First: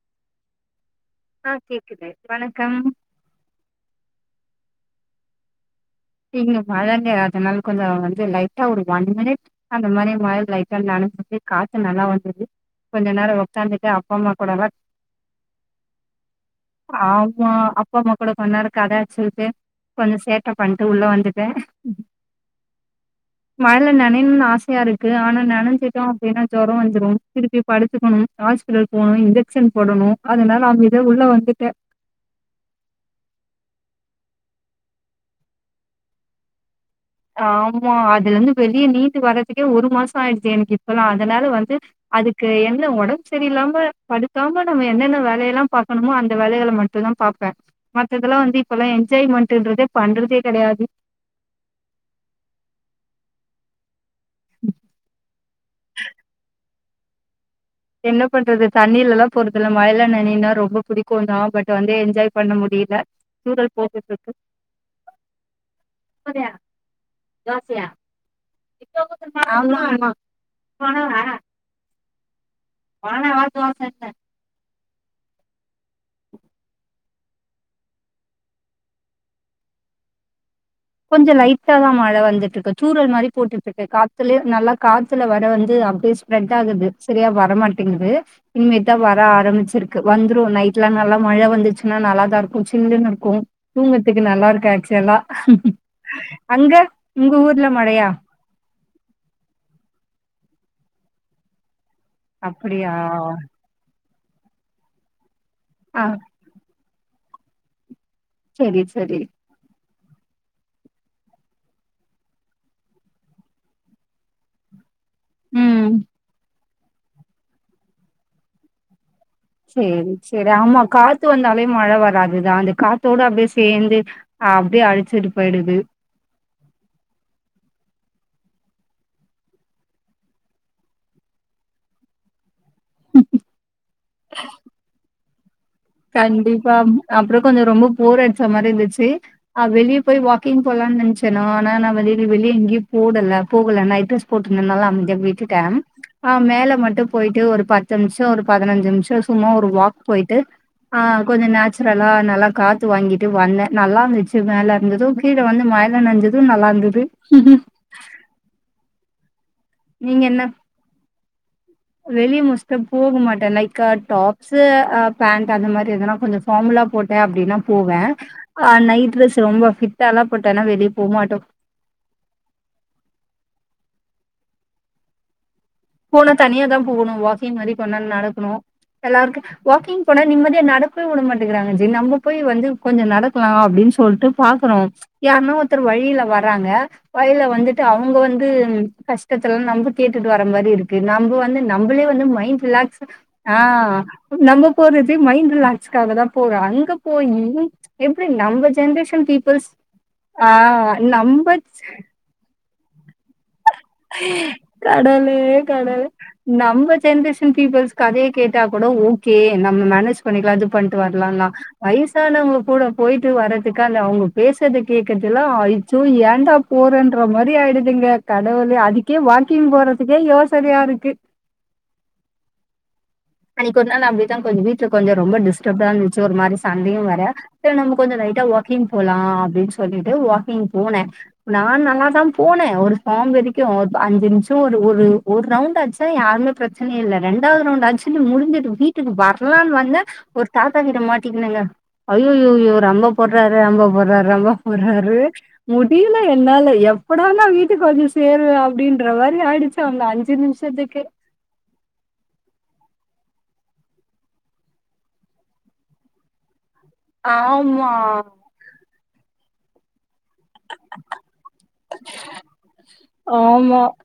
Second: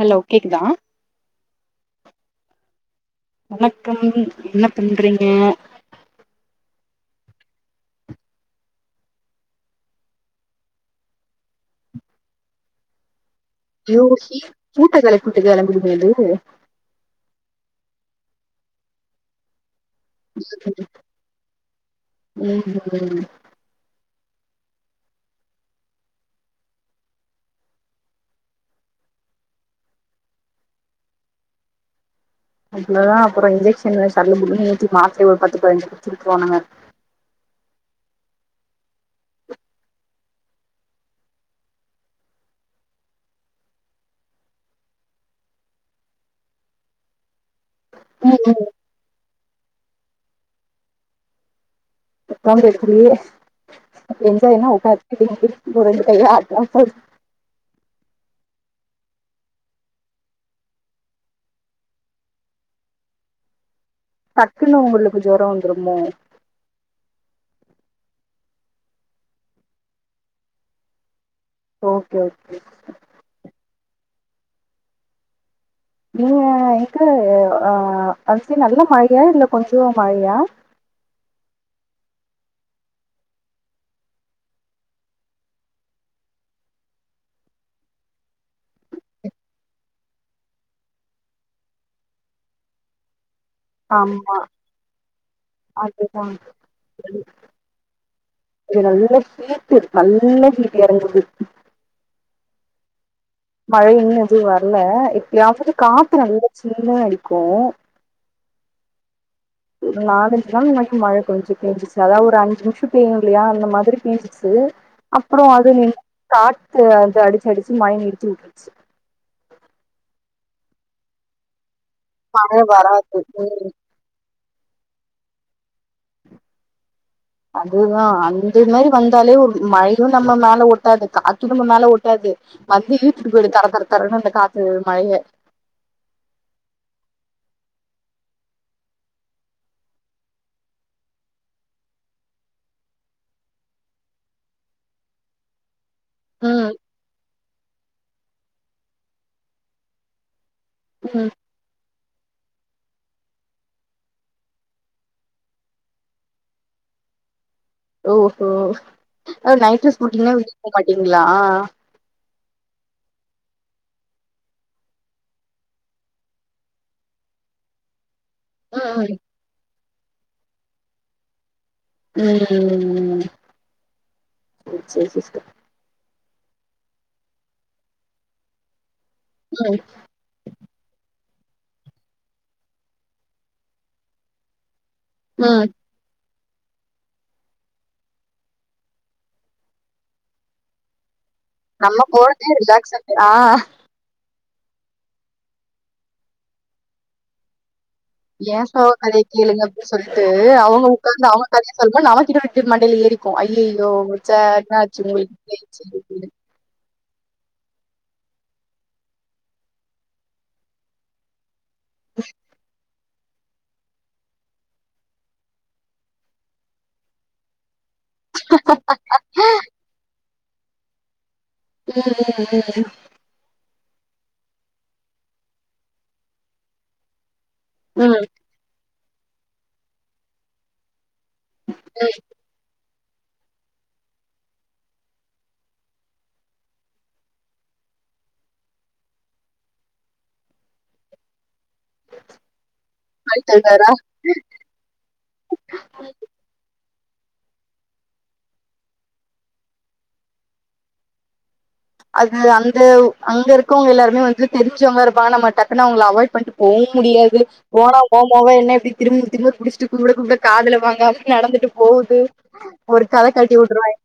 Hello கேக்குதா ஆ கேக்குது வணக்கம் வணக்கம் என்ன பண்றீங்க நீங்க மழைங்க அதனால கொஞ்சோ வந்து லைட்டா ஒரு ஒன் மினிட் அந்த மாரி மழை லைட்டா நனஞ்ச்சிட்டு காத்து நல்லா வந்துது கொஞ்ச நேரோ உக்காந்துட்டு அப்பா அம்மா யோகி கூடல்லா பூட்ட கெளப்பிவுட்டு கெளம்பிடுமே அது ஆமா அப்பா அம்மா கூட கொஞ்சநேரோ கத அடிச்சீட்டு கொஞ்ச சேட்ட பண் உள்ள வந்துட்ட ம் மழைல நனையணுனு ஆசையா இருக்கு ஆனா நனஞ்சிட்டோ அப்டின்னா ஜொரோ வந்துரு திருப்பி படுத்துக்கணும் ஹாஸ்பிட்டல் போணும் இன்ஜெக்ஷன் போடணும் அதனால அமைதியா உள்ள வந்துட்ட அதுக்குள்ளதா அப்பறோ இன்ஜெக்ஷன் சல்லுமுல்லுனு ஏத்தி மாத்ரைய ஒருபத்து பதினஞ்சு குடுத்துவுட்ருவானுங்க ஆமா அதுல இருந்து வெளிய மீண்டு வர்றதுக்கே ஒரு மாசோ ஆயிடுச்சு எனக்கு இப்பல்லா அதனால வந்து அதுக்கு என்ன ஒடம்பு சரியில்லாம படுக்காம நம்ம என்னென்ன வேலையெல்லா பாக்கணுமோ அந்த வேலைகள மட்டு தா பாப் மத்ததெல்லா வந்து இப்பெல்லா என்ஜாய்மெண்ட்ன்றதே பண்றதே கெடையாது ஒக்காந்து எப்டி‌‌ அப்ப‌. ‌என்ஜாய்னா ஒக்காந்து திருப்பி‌‌ திருப்பி ரெண்டு கை ஆட்னா போ என்ன பண்றது தண்ணிலெல்லா போறது இல்ல மழையில நனையன்னா ரொம்ப புடிக்கு தா பட் வந்து என்ஜாய் பண்ண முடில தூரல் போட்டுட்ருக் டக்குன்னு உங்களுக்கு ஜொரோ வந்துருமோ பூரியா ஆ.. ‌தோசை ஆ ஆமா ஆமா ஓகே ஓகே வணக்கம் வாழ்த்து வா செட் தா நீங்க எனக்கு அ அது சரி நல்ல மழையா இல்ல கொஞ்சோ மழையா கொஞ்ச லைட்டா தா மழ வந்துட்டு இருக்கு தூறல் மாரி போட்டுட்டு இருக்கு காத்துலே நல்லா காத்துல வர வந்து அப்டே ரெட்டாகுது சரியா வரமாட்டிங்குது இனிமேதா வர ஆரம்பிச்சிருக்கு வந்துரு நைட்ல நல்லா மழ வந்துச்சுன்னா நல்லா தா இருக்கு சில்லுன்னு இருக்கு தூங்கறத்துக்கு ஆமா நல்லா இருக்கு ஆக்சுவலா அதுதா அங்க உங்க ஊர்ல மழையா இங்க நல்ல ஹீட்டு நல்ல ஹீட்டு எறங்குது அப்டியா மழ இன்னு எதூ வர்ல எப்பயாவது ஆ காத்து நல்ல சில்லுனு அடிக்கூ சரி சரி ஒரு நாலஞ்சு நாள் முன்னைக்கு மழை பேஞ்சிட்டே இருந்துச்சு அதா ஒரு அஞ்சி நிமிஷம் பேயுல்லையா அந்த மாதிரி பெய்ஞ்சிச்சு சு‌ அப்புறம் அது ம் நின் காத்து அ வந்து அடிச்சு அடிச்சு மழய நிறுத்தி வுட்ருச்சு சரி சரி ஆமா காத்து வந்தாலே மழை மழ வராதுதா அந்த வராது காத்தோட அப்டியே ம் சேந்து அப்டியே அழிச்சிட்டு போயிடுது அதுதா அந்த மாதிரி வந்தாலே ஒரு மழையும் நம்ம மேல ஒட்டாது காத்தும் நம்ம மேல ஒட்டாது வந்து இழுத்துட்டு போயிடும் தர தர தரன்னு அந்த காத்து மழைய கண்டிப்பா அப்பறம் கொஞ்ச ரொம்ப போர் அடிச்ச மாறி இருந்துச்சு அ வெளிய போய் வாக்கிங் போலானு நினைச்சேனா ஆனா நா வெளில வெளிய எங்கயும் போகல போகல நைட் ட்ரஸ் போட்ருந்தனால அமைதியா விட்டுட்டேன் அ ம் மேல மட்டும் போயிட்டு ஒரு பத்து நிமிஷம் ஒரு பதினஞ்சு நிமிஷம் சும்மா ஒரு வாக் போயிட்டு அ ம் கொஞ்சம் நேச் சுரலா நல்லா காத்து வாங்கிட்டு வந்தேன் நல்லாருந்துச்சு மேல இருந்ததும் கீழ வந்து மழைல நனைஞ்சதும் நல்லாருந்தது ம்ம் ஓஹோ நைட் டிரஸ் நீங்க போட்டிங்கனா என்ன வீட்ட விட்டு போ மாட்டீங்களா வெளிய மோஸ்டடா போக மாட்டேன் லைக் டாப்ஸ்சு அ பேண்ட் அந்த மாதிரி எதனா கொஞ்சம் ஃபார்மலா போட்டேன் அப்படின்னா போவே அ ம் நைட் ம் டிரெஸ் ரொம்ப ஃபிட்டலாம் போட்டேன்னா வெளிய போமாட்டோம் ம்‌ ம்‌ ம் ஓ சரி சரி போனா தனியா தா போவுணும் வாக்கிங் மாதிரி கொஞ்ச நேர நடக்கணும் எல்லாருக்கும் ம் வாக்கிங் போனா நிம்மதிய நடக்கவே விட மாட்டேங்கறாங்க ஜி நம்ம போய் வந்து கொஞ்சம் நடக்கலாம் அப்படின்னு சொல்லிட்டு பாக்கறோம் யார்னா ம் ஒருத்தர் வழியில வர றாங்க வழில வந்துட்டு அவங்க வந்து கஷ்டத்தல்லாம் நம்ப கேட்டுட்டு வர மாதிரி இரு க்கு‌‌ நம்ப வந்து நம்ம நம்மளே வந்து போறதே மைண்ட் ரிலாக்ஸ ரிலாக்ஸேஷன் ஆ அ நம்ம போறதே மைண்ட் ரிலாக்ஸ்காகதா போறோ அங்க போயி எப்டி ஏன் நம்ம ‌சோக கதைய ஜென்ரேஷன் கேளுங்க பீப்புள்ஸ் அப்படின்னு சொல்ட்டு ஆ அவங்க உட்காந்து அவங்க நம்ம கதையை சொல்லு போது நம்மகிட்ட கிட்ட மண்டையில ஏறிக்கும் அய்யய்யோ ச்ச என்னாச்சு உங்களுக்கு கடவுளே இப்டி ஆச்சு கடவுளே அப்டினு நம்ம ஜென்ரேஷன் பீப்புள்ஸ் கதைய கேட்டா கூட ஓகே நம்ம மேனேஜ் பண்ணிக்கலாம் இது பண்ணிட்டு வரலாம்னா வயசானவங்க கூட போயிட்டு வர்றதுக்கா‌ இல்ல அவங்க பேசறத கே்கறதுல்லா அச்சோ ஏண்டா போறன்ற மாறி‌ ஆயிடுதுங்க கடவுளே அதுக்கே வாக்கிங் போறதுக்கே யோசனையா இருக்கு ம்ம்ம்ம் அன்னைக்கு ஒரு நாள் அப்டிதா கொஞ்சம் வீட்டுல கொஞ்ச ரொம்ப டிஸ்டர்ப்டா இருந்துச்சு ஒரு மாதிரி சண்டையும் வர ச நம்ம ம் கொஞ்சம் ம். லைட்டா வாக்கிங் போலாம் அப்படின்னு சொல்லிட்டு வாக்கிங் போனே நா நல்லா தா போனே ஒரு சாங் வரைக்கும் அஞ்சு நிமிஸம் ஒரு ஒரு ரவுண்ட் ஆச்சா யாருமேச்ச பிரச்சனையே இல்ல ரெண்டாவது ரவுண்ட ஆச்சு கிங் முடிஞ்சுட்டு வீட்டுக்கு வரலான்னு வந்த ஒரு தாத்தா கிட்ட மாட்டிக்கனுங்க அய்யய்யோ ரம்பம் பண்ணி போட்றாரு ரம்ப தருவாரா போட்றாரு ரம்ப போட்றாரு முடியல என்னால எப்படா‌ நா வீட்டுக்கு வந்து சேருவே அப்படின்ற மாறி ஆயிடுச்சு அந்த அஞ்சு‌ நிமிஷ த்துக்கே அது அந்த அங்க இருக்கவங்க எல்லாருமே வந்துட்டு தெரிஞ்சவங்க இருப்பாங்க நம்ம டக்குன்னு அவங்கள அவாய்ட் பண்ணிட் போவும் முடியாது ஆமா போனா போ போக என்ன எப்படி திரும்ப திரும்ப குடிச்சிட்டு கூப்ட கூப்ட காதுல வாங்காம நடந்துட்டு போது ஒரு கத‌ கட்டி ஆமா விட்ருவாய்ங்க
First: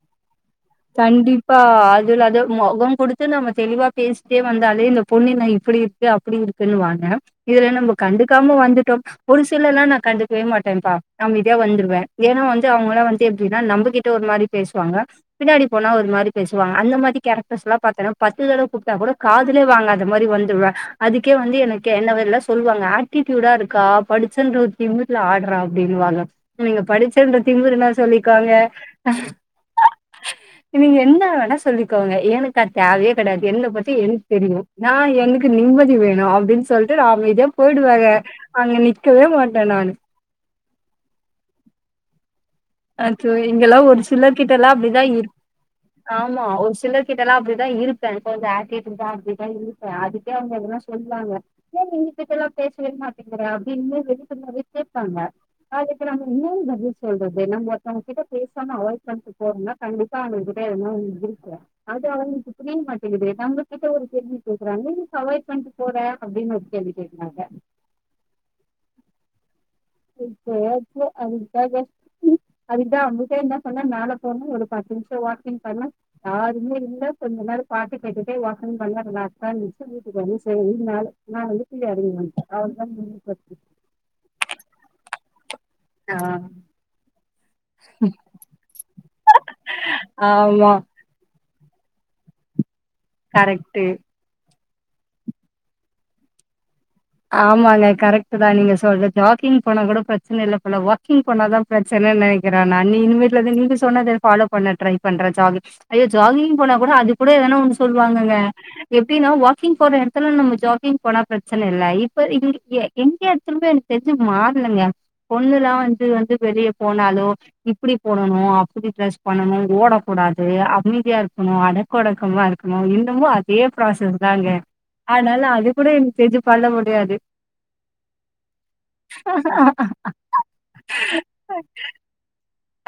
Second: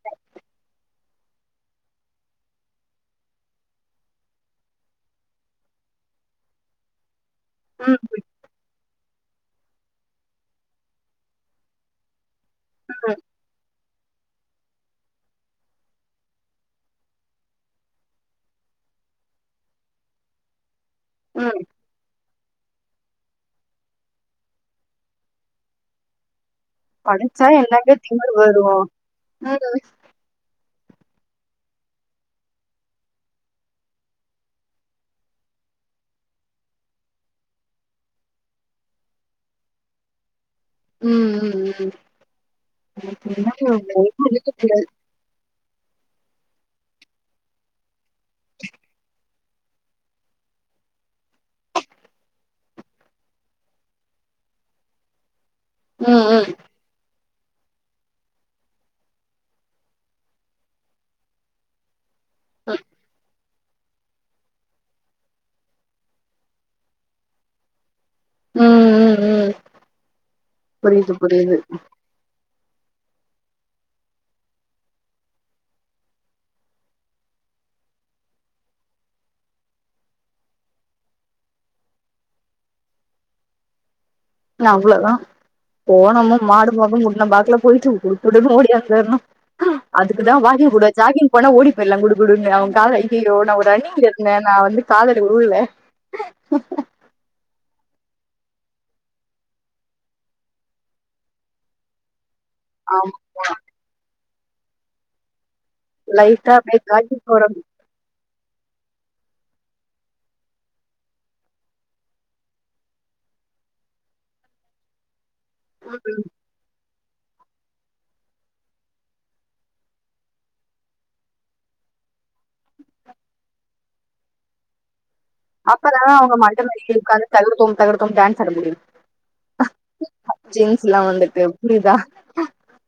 கண்டிப்பா அதுலது முகம் கொடுத்து நம்ம தெளிவா பேசிட்டே வந்தாலே இந்த பொண்ணு என்ன இப்படி அப்படி இருக்குன்னு வாங்க இதுல நம்ப ம் கண்டுக்காம வந்துட்டோ ஒரு சிலலா நா கண்டுக்கவே மாட்டேன்ப்பா அமதியா வந்துடுவே ஏனா வந்து அவங்களா ம் வந்து எப்படின்னா நம்மகிட்ட ஒரு மாரி பேசுவாங்க பின்னாடி போனா ஒரு மாரி பேசுவாங்க அந்த மாதி கேரக்டர்ஸ்லா பாத்தினா பத்து தட கூப்ட்டா கூட காதுலே வாங்காத மாரி வந்து ருவ அதுக்கே வந்து ம் என கே என்னவெல்லா சொல்லுவாங்க அட்டிடியூடா இருக்கா படிச்சன்ற ஒரு திமிர்ல ஆடுறா அப்படின்னுவாங்க நீங்க படிச்சன்ற படிச்சா திமுருனா என்னங்க திமிரு சொல்லிக்கோங்க வரு ம் இவிங்க என்ன வேணா சொல்லிக்கோங்க எனக்கு அது தேவயே கெடையாது என்ன பத்தி என்ன தெரியு நா எனக்கு நிம்மதி வேணு அப்டின்னு சொல்லிட்டு நா அமைதியா போயிடுவேங்க அங்க நிக்கவே மாட்டே நானு ம் ம் ம் எனக்கு அது என்னங்க இங்கல்லா ஒரு ஒன்னும் எடுக்க சிலர்கிட்டலா தெரியாது அப்டிதா இரு ஆமா ஒரு சிலர்கிட்டலா அப்டிதா இருப்பே கொஞ்சோ ஆட்டிடியூடா அப்டி நா இருப்பே அதுக்கே அவுங்க என்ன சொல்வாங்க ஏ நீ வீட்டுக்கெல்லா பேசவே மாட்டேங்கிற அப்டினு [unintelligible] கேப்பாங்க அதுக்கு ம் நம்ம ம் என்னனு பதில் சொல்றது ஏனா ஒருத்தவங்ககிட்ட பேசாம அவாய்ட் பண்ணிட்டு போறதுனா கண்டிப்பா அவுங்க கிட்ட எதுனா இருக்கு அது அவுங்களுக்கு புரிய மாட்டேங்கிதே [unintelligible] கிட்ட ஒரு கேள்வி கேக்குறாங்க அவாய்ட் பண்ணிட்டு போற அப்டின்னு ஒரு கேள்வி கேக்குறாங்க ம் ம் ம் [unintelligible] புரியுது புரியுது அதுதா அவுங்கிட்டே என்ன சொன்னே மேல போனு ஒரு பத்து நிமிஷ வாக்கிங் பண்ணு யாருமே இல்ல கொஞ்ச நேரோ பாட்டு கேட்டுட்டே வாக்கிங் பண்ணா ரிலாக்ஸ் ஆ [unintelligible] சேரின்னு நானு நா அப்டியே கீழ இறங்கி வந்துட்டே அவ்ளோ தா முடுஞ்சு போச்சு அவ்ளோதா போனமு மாடுபு முன்ன பாக்கல போயிட்டு உட்டுட்டு ஓடியே வந்துறணு அதுக்கு தா வாக்கிங் ஆமா கூட ஜாக்கிங் போனா ஓடி போயிடலா குடு குடுன்னு அவுங்கக்கா ஐய்யயோ நா ஒரு கரெக்ட்டு ரன்னிங் நா வந்து [unintelligible] ஆமாங்க கரெக்ட்டு தா நீங்க சொல்றது ஜாக்கிங் போனா கூட பிரச்சன இல்ல போல வாக்கிங் போனாதா பிரச்சனனை க்கிறே நா நீ ஆமா இன் வீ்ட்ல நீங்க சொன்னத ஃபாலோ பண்ண ட்ரை பண்றே ஜாக்கி அய்யோ லைட்டா ஜாகிங் போனா அப்டியே கூட அது ஜாக்கிங் கூட போற எதனா ஒன்னு ஸ் சொல்லுவாங்கங்க எப்டின்னா வாக்கிங் போற எடத்துல நம்ம ஜாகிங் போனா பிரச்சன ஃலைப்பு இங் எ எங்க [unintelligible] எனக்கு தெரிஞ்சு மாறலங்க பொண்ணுல்லா வந்து வந்து வெளிய போனாலோ இப்டி போடணு அப்டி ட்ரெஸ் பண்ணணு ஓடக்கூடாது அமைதியா இருக்கணு அட அடக்க ஒடக்கமா இருக்கணு இன்னமு அதே ப்ராசஸ் தாங்க ஆனாலு அது கூட எனக் தெரிஞ்சு இந்த பண்ண மாறியே முடியாது. இருக்காது தகிடதோம் தகிடதோம் டான்ஸ் முடியும் ஜீன்ஸ்லா வந்துட்டு புரிதா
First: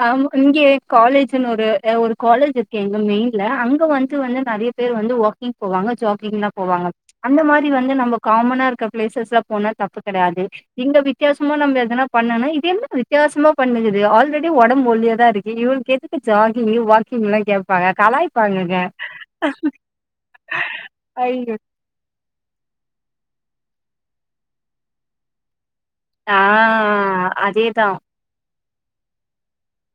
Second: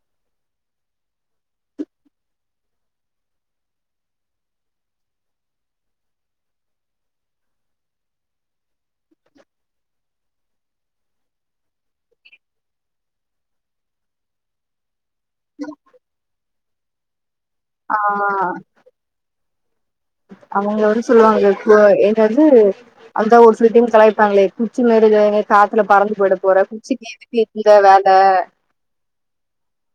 ஆமா இங்க காலேஜ்ன்னு ஒரு அ ஒரு காலேஜ் இருக்கு இங்க மெயின்ல அங்க வந்து வந்து நெறைய பேர் வந்து ஓ கிங் போவாங்க ஜாகிங்ல்லா போவாங்க அந்த மாரி வந்து நம்ம காமனா இருக்க பிளேசஸ்ல போனா தப்பு கெடையாது எங்க வித்தியாசமா நம்ம எதனா பண்ணனா இது என்ன வித்தியாசமா பண்ணுது ஆல்ரெ ஒடம்பு ஒல்லியா தா இருக்கு இவளுக்கு எதுக்கு ஜாகிங்கு வாக்கிங் எல்லா கே ப்பாங்க ஆ கலாய்பாங்கங்க அவுங்க வந்து சொல்லுவாங்க‌ இப்போ எ க வந்து அந்த ஒரு சில‌ டைம் கலாய்ப்பாங்களே குச்சி மாரி‌ [unintelligible] காத்துல பறந்து போய்ட ஆ போற குச்சிக்கி எதுக்கு இந்த அதேதா வேல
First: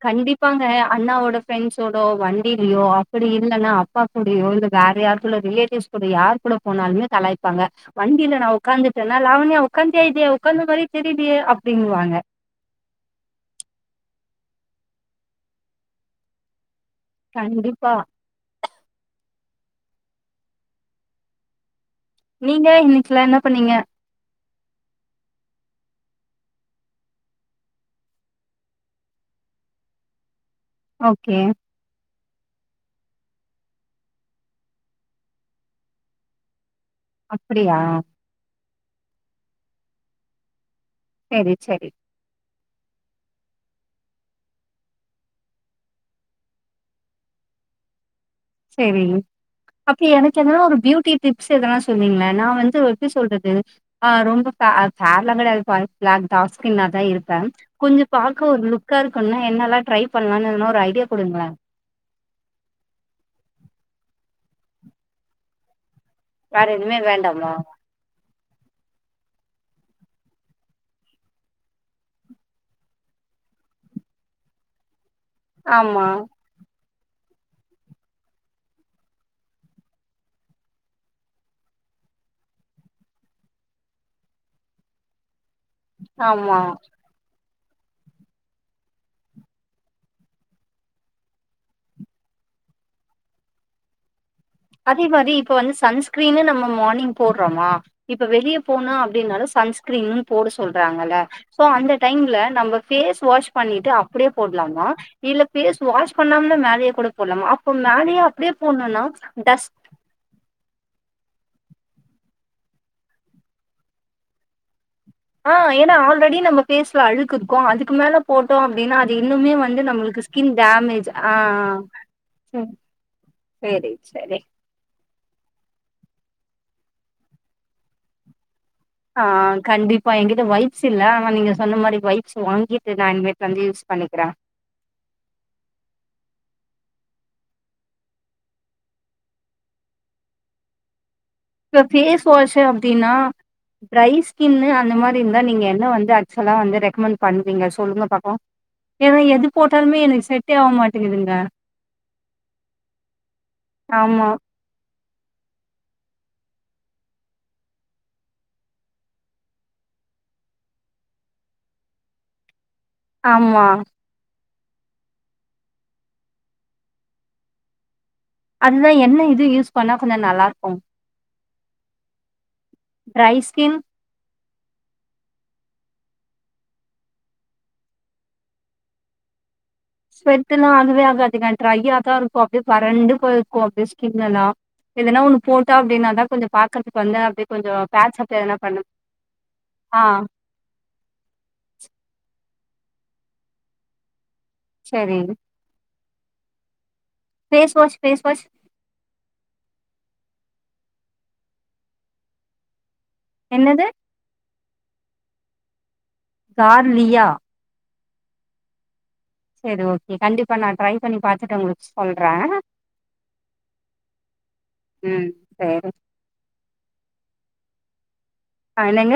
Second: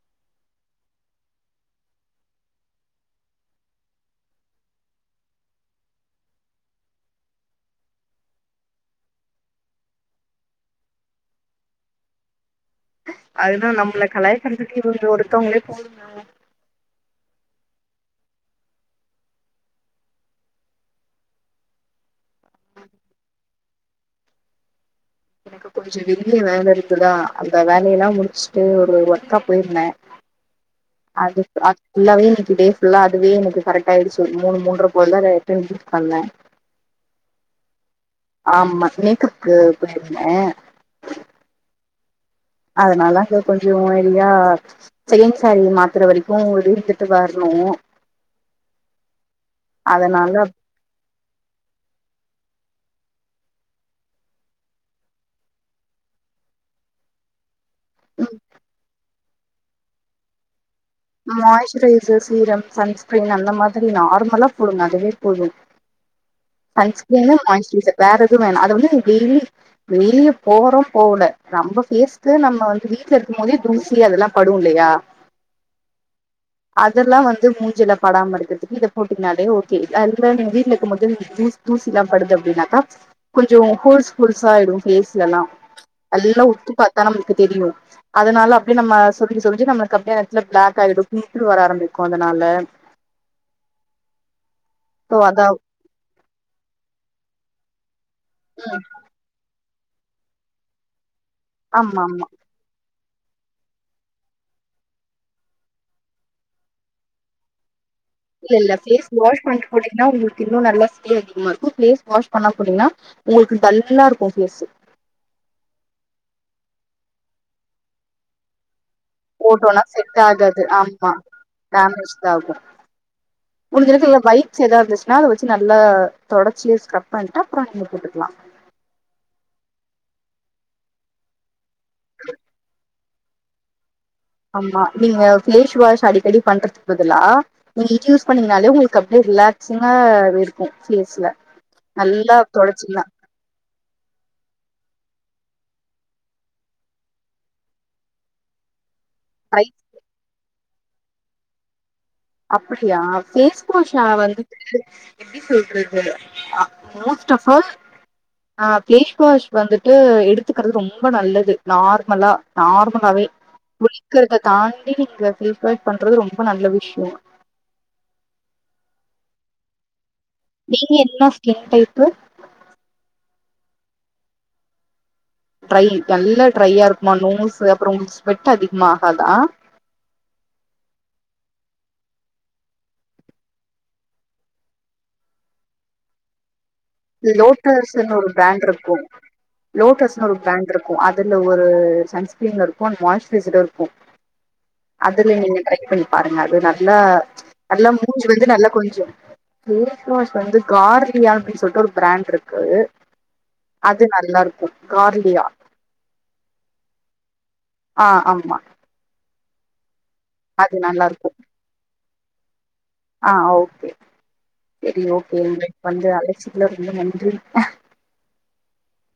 கண்டிப்பாங்க அண்ணாவோட ஃப்ரெண்ட்ஸோடோ வண்டியிலயோ அப்படி இல்லன்னா அப்பா கூடையோ இல்ல வேற யாருக்குள்ள ரிலேட்டிவ்ஸ் கூட யாரு கூட போனாலுமே கலாய்ப்பாங்க வண்டியில நா ஒக்காந்துட்டன்னா லாவண்யா உக்காந்துட்டியா இல்லயா உக்காந்த மாரியே தெரிலயே அப்டின்னு வாங்க அதுதா நம்மள கலாய்கிறதுக்கு இவுங்க ஒருத்தவுங்களே போதுங்க கண்டிப்பா நீங்க இன்னைக் ஃபுல்லா என்ன பண்ணீங்க எனக்கு கொஞ்சோ வெளிய வேல இருக்குதா அந்த வேலை எல்லா முடிச்சுட்டு ஒரு ஒர்க்கா போயிருந்த ஓகே அதுக் அ ஃபுல்லாவே இன்னைக்கு டே ஃபுல்லா அதுவே எனக்கு கரெக்டா ஆயிடுச்சு ஒரு மூணு மூண்ற போல ரிட்டன் வீட்க் வந்த [inaudible] அப்படியா ஆமா மேக்கப்க்கு போயிருந்தே சேரி சேரி அதனால இவ்ளோ கொஞ்சோ இர்லியா செகண்ட் சாரி மாத்ர வரைக்கு இருந்துட்டு வர்ணு சேரி ஒகே எனக்கு அதனால என்னனா ஒரு பியூட்டி டிப்ஸ் எதனா சொல்விங்ள நா வந்து எப்டி சொல்றது அ ரொம்ப ஃபே‌ அ ஃபேர்லா கடையாதுப்பா பிளாக் டார்க் ஸ்கின்னா தா இருப்ப கொஞ்சோ பாக்க ஒரு லுக்கா இருக்குன்னா என்னல்லா ட்ரை பண்லான்னு எதனா ஒரு ஐடியா குடுங்க மாய்ஸ்ரைசர் சீரம் சன்ஸ்கிரீன் அந்த மாதிரி நார்மலா போடுங்க அதுவே போதும் வேற எதுவுமே சன்ஸ்கிரீன்னு வேண்டாமா? மாய்ஸ்ரைசர் வேற எதுவு வேணா அது வந்து டெய்லி வெளிய போறோ போவுல நம்ம ஃபேஸ்க்கு நம்ம வந்து வீட்ல இருக்கும் போதே தூசி அதெல்லா படு இல்லையா ஆமா அதெல்லா வந்து மூஞ்சில படாம இருக்கறதுக்கு இத போட்டீங்ன்னாலே ஓகே அதுக்கு மேல நீங்க வீட்ல இருக்குபோதே இந்த தூஸ் தூசில்லா படுது அப்டின்னாக்க கொஞ்சோ ஹோல்ஸ் ஹோல்ஸா ஆயிடு ஃபேஸ்லல்லா அல்லுலா ஆமா. உத்து பாத்தா நம்ளுக்கு தெரியு அதனால அப்டே நம்ம சொரிஞ்சி சொரிஞ்சி நம்மளுக்கு அப்டியே எத்துல பிளாக் ஆயிடு பிம்பிள் வர ஆரம்பிக்கு அதனால அதே சோ மாரி அதா இப்ப வந்து சன்ஸ்கிரீனு நம்ம மார்னிங் போட்றோமா இப்ப வெளிய ம் போனா அப்டினாலு சன்ஸ்கிரீன்னுன் போட சொல்றாங்கல்ல சோ அந்த ஆமா ஆமா டைம்ல நமக் ஃபேஸ் வாஷ் பண்ணிட்டு அப்டே போட்லாமா இல்ல ஃபேஸ் வாஷ் பண்ணாமலே மேலய கூட போட்லாமா அப்ப மேலயே அப்டியே இல்ல இல்ல போடணும்னா ஃபேஸ் வாஷ் பண்ட்டு டஸ்ட் போட்டீங்ன்னா உங்களுக்கு இன்னு நல்லா ஸ்டே அதிகமா இருக்கு ஃபேஸ் வாஷ் பண்ணாம போட்டீங்கன்னா உங்களுக்கு டல்லா இருக்கு ஃபேஸு அ ஏன்னா ஆல்ரெடி நம்ம ஃபேஸ்ல அழுக்கு இருக்கு அதுக்கு மேல போட்டோ அப்டினா அது இன்னுமே வந்து போட்டோனா செட் நம்மளுக்கு ஸ்கின் ஆகாது டேமேஜ் ஆமா அ அ டேமேஜ் சேரி மேரேஜ் இப்ப வைப்ஸ் எதா இருந்துச்சுன்னா அத வச்சு நல்லா தொடச்சி ஸ்க்ரப் பண்ட்டு அப்புறோ நீங்க போட்டுக்கலா அ கண்டிப்பா என்கிட்ட வைப்ஸ் இல்ல ஆனா நீங்க சொன்ன மாரி வைப்ஸ் வாங்கிட்டு நா இனிமேட் வந்து யூஸ் பண்ணிக்கிற ஆமா நீங்க ஃபேஸ் வாஷ் அடிக்கடி பண்றதுக்கு பதுலா நீங்க இது யூஸ் பண்ணீங்கனாலே உங்களுக்கு அப்டே ரிலாக்ஸ்சிங்கா இருக்கு ஃபேஸ்ல இப்ப ஃபேஸ் நல்லா வாஷ்ஷு தொடச்சீங்கன்னா அப்டினா ட்ரை ஸ்கின்னு அந்த மாரி இருந்தா நீங்க என்ன வந்து ஆக்சுவலா வந்து ரெக்கமெண்ட் பண்ணுவீங்க சொல்லுங்க பக்கல்லா ஏனா எது ட்ரை போட்டாலுமே எனக்கு செட்டே ஆவ மாட்டேங்கதுங்க அப்படியா ஃபேஸ் வாஷ்ஷால ஆமா வந்து அ எப்டி சொல்றது அ மோஸ்ட் ஆஃப் ஆல் ஆ ஃபேஸ் வாஷ் வந்துட்டு எடுத்துக்கிறது ரொம்ப நல்லது நார்மலா நார்மலாவே ஆமா குளிக்கிறத தாண்டி நீங்க ஃபேஸ் வாஷ் பண்றது ரொம்ப நல்ல விஷய அதுதா என்ன இது யூஸ் பண்ணா கொஞ்சோ நல்லா இருக்கு. நீங்க என்ன skin type dry skin dry நல்லா ட்ரையா இருக்குமா நோஸ் அப்ற உங்களுக்கு ஸ்வெட் அதிகமா ஆகாதா ஸ்வெட்ல்லா ஆகவே ஆகாதுங்க ட்ரய்யாதா இருக்கு அப்டியே வறண்டு போயிருக்கு அப்டியே ஸ்கின் எல்லா எதனா ஒன்னு போட்ட அப்டினாதா கொஞ்சோ பாக்கறதுக்கு வந்த அப்டியே கொஞ்சோ லோட்டஸ்ன்னு பேட்ச் ஒரு அப் எதனா பிராண்ட் பண்ணு இருக்கு ஆ லோட்டஸ்ன்னு ஒரு பிராண்ட் இருக்கு அதுல ஒரு சன்ஸ்கிரீன் இருக்கு மாய்சுரைசர் இருக்கு சரி. அதுல நீங்க ட்ரை பண்ணி பாருங்க அது நல்லா ஃபேஸ் நல்லா வாஷ் ஃபேஸ் மூஞ்சி வாஷ் வந்து நல்லா கொஞ்சோ ஃபேஸ் வாஷ் வந்து கார்லியா அப்டின் சொல்ட்டு ஒரு பிராண்ட் இருக்கு என்னது அது நல்லாருக்கு கார்லியா கார்லியா ஆ அம்மா சரி ஓகே கண்டிப்பா நா ட்ரை நல்லா பண்ணி இருக்கும் பாத்துட்டு உங்களுக்கு சொல்ற ஆ ஓகே சரி ம் ஓகே எங்களுக்கு சரி வந்து அழச்சத்துல ரொம்ப நன்றி ஆ என்னங்க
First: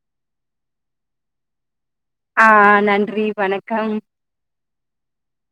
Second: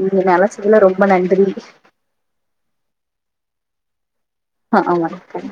நீ என்ன அழச்சதுல ரொம்ப நன்றி ஆ நன்றி வணக்கம் ஆ ஆமாங்க சரி